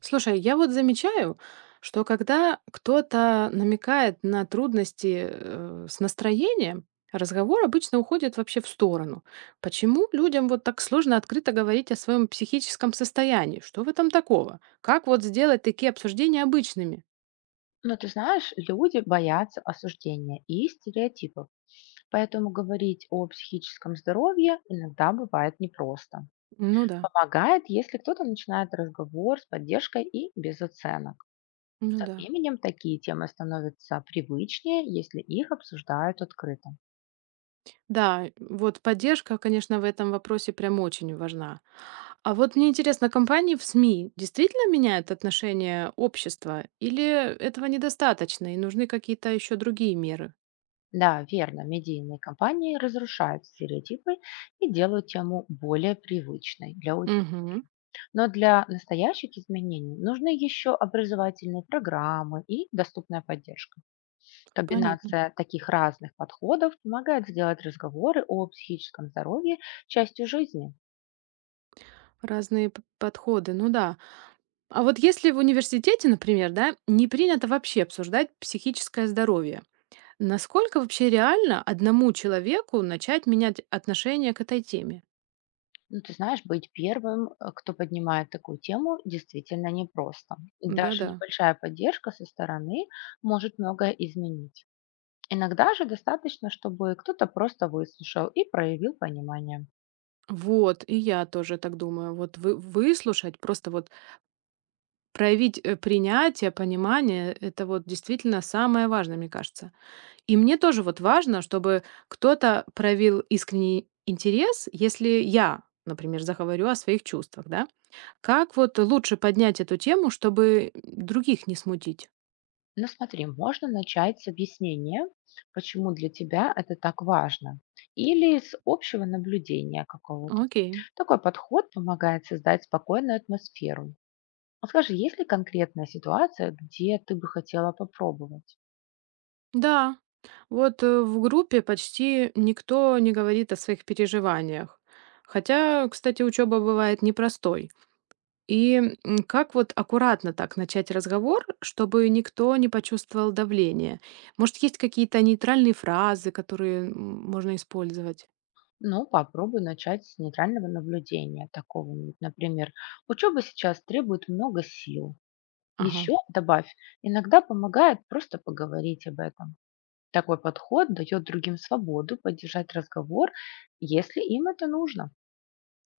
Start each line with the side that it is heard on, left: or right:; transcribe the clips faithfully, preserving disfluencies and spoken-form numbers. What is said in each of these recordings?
right: Слушай, я вот замечаю, что когда кто-то намекает на трудности э, с настроением, разговор обычно уходит вообще в сторону. Почему людям вот так сложно открыто говорить о своем психическом состоянии? Что в этом такого? Как вот сделать такие обсуждения обычными?
left: Но ты знаешь, люди боятся осуждения и стереотипов, поэтому говорить о психическом здоровье иногда бывает непросто.
right: Ну да,
left: Помогает, если кто-то начинает разговор с поддержкой и без оценок.
right: ну
left: Со
right: да.
left: временем такие темы становятся привычнее, если их обсуждают открыто.
right: Да, вот поддержка, конечно, в этом вопросе прям очень важна. А вот мне интересно, компании в СМИ действительно меняют отношение общества или этого недостаточно и нужны какие-то еще другие меры?
left: Да, верно, медийные компании разрушают стереотипы и делают тему более привычной для аудитории.
right: Угу,
left: Но для настоящих изменений нужны еще образовательные программы и доступная поддержка.
right: понятно.
left: Комбинация таких разных подходов помогает сделать разговоры о психическом здоровье частью жизни.
right: Разные п- подходы, ну да. А вот если в университете, например, да, не принято вообще обсуждать психическое здоровье, насколько вообще реально одному человеку начать менять отношение к этой теме?
left: Ну, ты знаешь, быть первым, э, кто поднимает такую тему, действительно непросто. И даже
right: Да-да.
left: небольшая поддержка со стороны может многое изменить. Иногда же достаточно, чтобы кто-то просто выслушал и проявил понимание.
right: Вот, и я тоже так думаю. Вот вы, выслушать, просто вот проявить, э, принятие, понимание — это вот действительно самое важное, мне кажется. И мне тоже вот важно, чтобы кто-то проявил искренний интерес, если я, например, заговорю о своих чувствах, да. Как вот лучше поднять эту тему, чтобы других не смутить?
left: Ну смотри, можно начать с объяснения, почему для тебя это так важно, или с общего наблюдения какого-то.
right: Окей.
left: Такой подход помогает создать спокойную атмосферу. А скажи, есть ли конкретная ситуация, где ты бы хотела попробовать?
right: Да. Вот, э, в группе почти никто не говорит о своих переживаниях. Хотя, кстати, учеба бывает непростой. И, м, как вот аккуратно так начать разговор, чтобы никто не почувствовал давления? Может, есть какие-то нейтральные фразы, которые, м, можно использовать?
left: Ну, попробуй начать с нейтрального наблюдения такого. Ну, например, учеба сейчас требует много сил.
right: Ага.
left: Еще добавь, иногда помогает просто поговорить об этом. Такой подход дает другим свободу поддержать разговор, если им это нужно.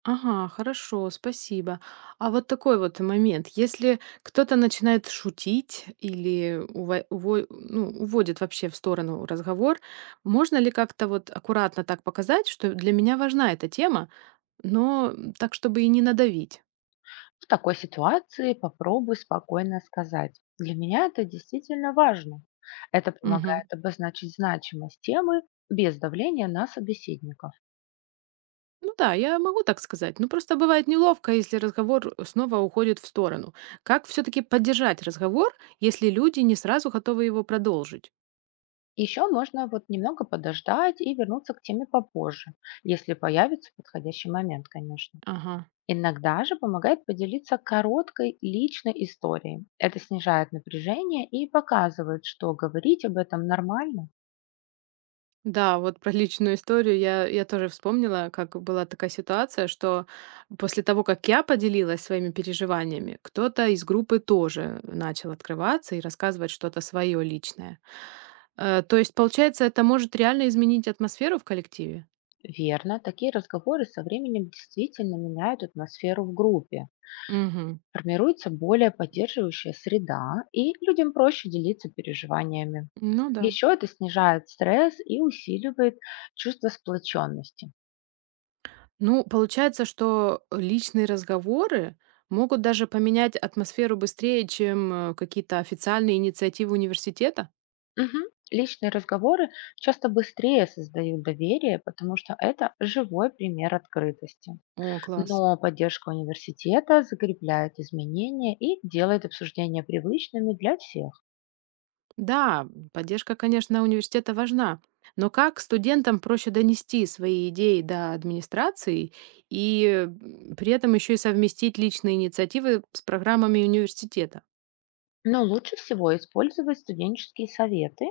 right: Ага, хорошо, спасибо. А вот такой вот момент. Если кто-то начинает шутить или уво уво ну, уводит вообще в сторону разговор, можно ли как-то вот аккуратно так показать, что для меня важна эта тема, но м, так, чтобы и не надавить?
left: В такой ситуации попробуй спокойно сказать. Для меня это действительно важно. Это
right: Мгм.
left: помогает обозначить значимость темы без давления на собеседников.
right: Ну да, я могу так сказать. Ну просто бывает неловко, если разговор снова уходит в сторону. Как все-таки поддержать разговор, если люди не сразу готовы его продолжить?
left: Еще можно вот немного подождать и вернуться к теме попозже, если появится подходящий момент, конечно.
right: Ага.
left: Иногда же помогает поделиться короткой личной историей. Это снижает напряжение и показывает, что говорить об этом нормально.
right: Да, вот про личную историю я, я тоже вспомнила, как была такая ситуация, что после того, как я поделилась своими переживаниями, кто-то из группы тоже начал открываться и рассказывать что-то свое личное. Э, то есть, получается, это может реально изменить атмосферу в коллективе?
left: Верно, такие разговоры со временем действительно меняют атмосферу в группе.
right: Угу.
left: Формируется более поддерживающая среда, и людям проще делиться переживаниями.
right: Ну да.
left: Еще это снижает стресс и усиливает чувство сплоченности.
right: Ну, получается, что личные разговоры могут даже поменять атмосферу быстрее, чем э, какие-то официальные инициативы университета?
left: Мгм. Личные разговоры часто быстрее создают доверие, потому что это живой пример открытости.
right: О, класс.
left: Но поддержка университета закрепляет изменения и делает обсуждения привычными для всех.
right: Да, поддержка, конечно, университета важна. Но как студентам проще донести свои идеи до администрации и э, м, при этом еще и совместить личные инициативы с программами университета?
left: Но лучше всего использовать студенческие советы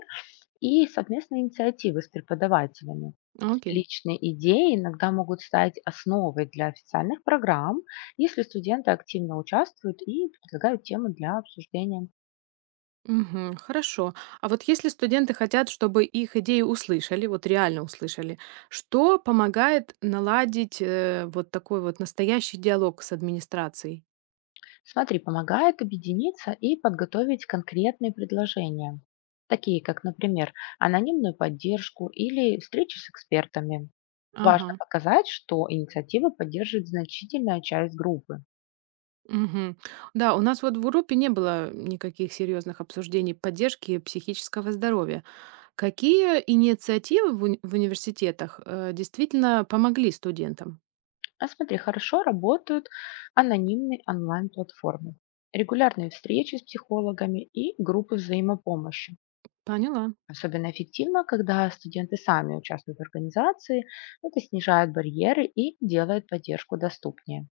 left: и совместные инициативы с преподавателями.
right: Окей.
left: Личные идеи иногда могут стать основой для официальных программ, если студенты активно участвуют и предлагают темы для обсуждения.
right: Мгм. Хорошо. А вот если студенты хотят, чтобы их идеи услышали, вот реально услышали, что помогает наладить э, вот такой вот настоящий диалог с администрацией?
left: Смотри, помогает объединиться и подготовить конкретные предложения, такие как, например, анонимную поддержку или встречи с экспертами.
right: Ага.
left: Важно показать, что инициатива поддерживает значительная часть группы.
right: Мгм. Да, у нас вот в группе не было никаких серьезных обсуждений поддержки психического здоровья. Какие инициативы в уни- в университетах э, действительно помогли студентам?
left: А смотри, хорошо работают анонимные онлайн-платформы, регулярные встречи с психологами и группы взаимопомощи.
right: Поняла.
left: Особенно эффективно, когда студенты сами участвуют в организации, это снижает барьеры и делает поддержку доступнее.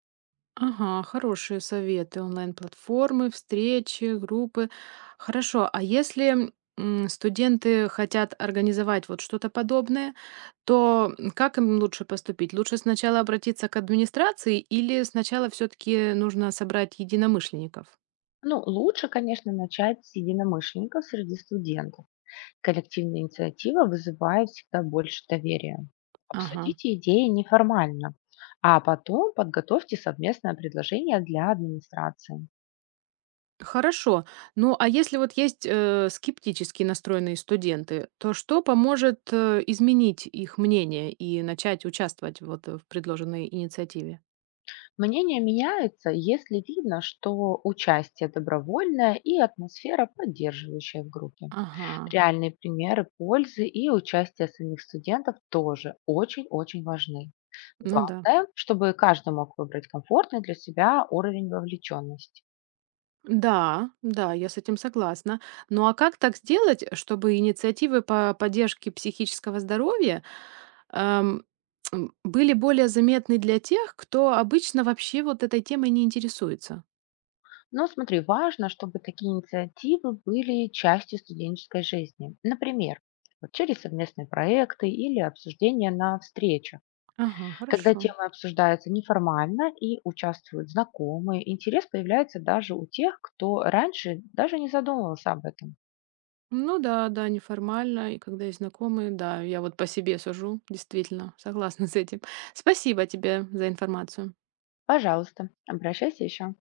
right: Ага, хорошие советы. Онлайн-платформы, встречи, группы. Хорошо, а если м, студенты хотят организовать вот что-то подобное, то м, как им лучше поступить? Лучше сначала обратиться к администрации или сначала все-таки нужно собрать единомышленников?
left: Ну, лучше, конечно, начать с единомышленников среди студентов. Коллективная инициатива вызывает всегда больше доверия.
right: Ага.
left: Обсудите идеи неформально, а потом подготовьте совместное предложение для администрации.
right: Хорошо. Ну, а если вот есть э, скептически настроенные студенты, то что поможет э, изменить их мнение и начать участвовать вот в предложенной инициативе?
left: Мнение меняется, если видно, что участие добровольное и атмосфера поддерживающая в группе.
right: Ага.
left: Реальные примеры пользы и участие самих студентов тоже очень-очень важны.
right: Ну да.
left: Главное, чтобы каждый мог выбрать комфортный для себя уровень вовлеченности.
right: Да, да, я с этим согласна. Ну а как так сделать, чтобы инициативы по поддержке психического здоровья эм, м, были более заметны для тех, кто обычно вообще вот этой темой не интересуется?
left: Но смотри, важно, чтобы такие инициативы были частью студенческой жизни. Например, вот через совместные проекты или обсуждения на встречах.
right: Ага,
left: Когда
right: хорошо.
left: темы обсуждаются неформально и участвуют знакомые, интерес появляется даже у тех, кто раньше даже не задумывался об этом.
right: Ну да, да, неформально, и когда есть знакомые, да, я вот по себе сужу, действительно, согласна с этим. Спасибо тебе за информацию.
left: Пожалуйста, обращайся еще.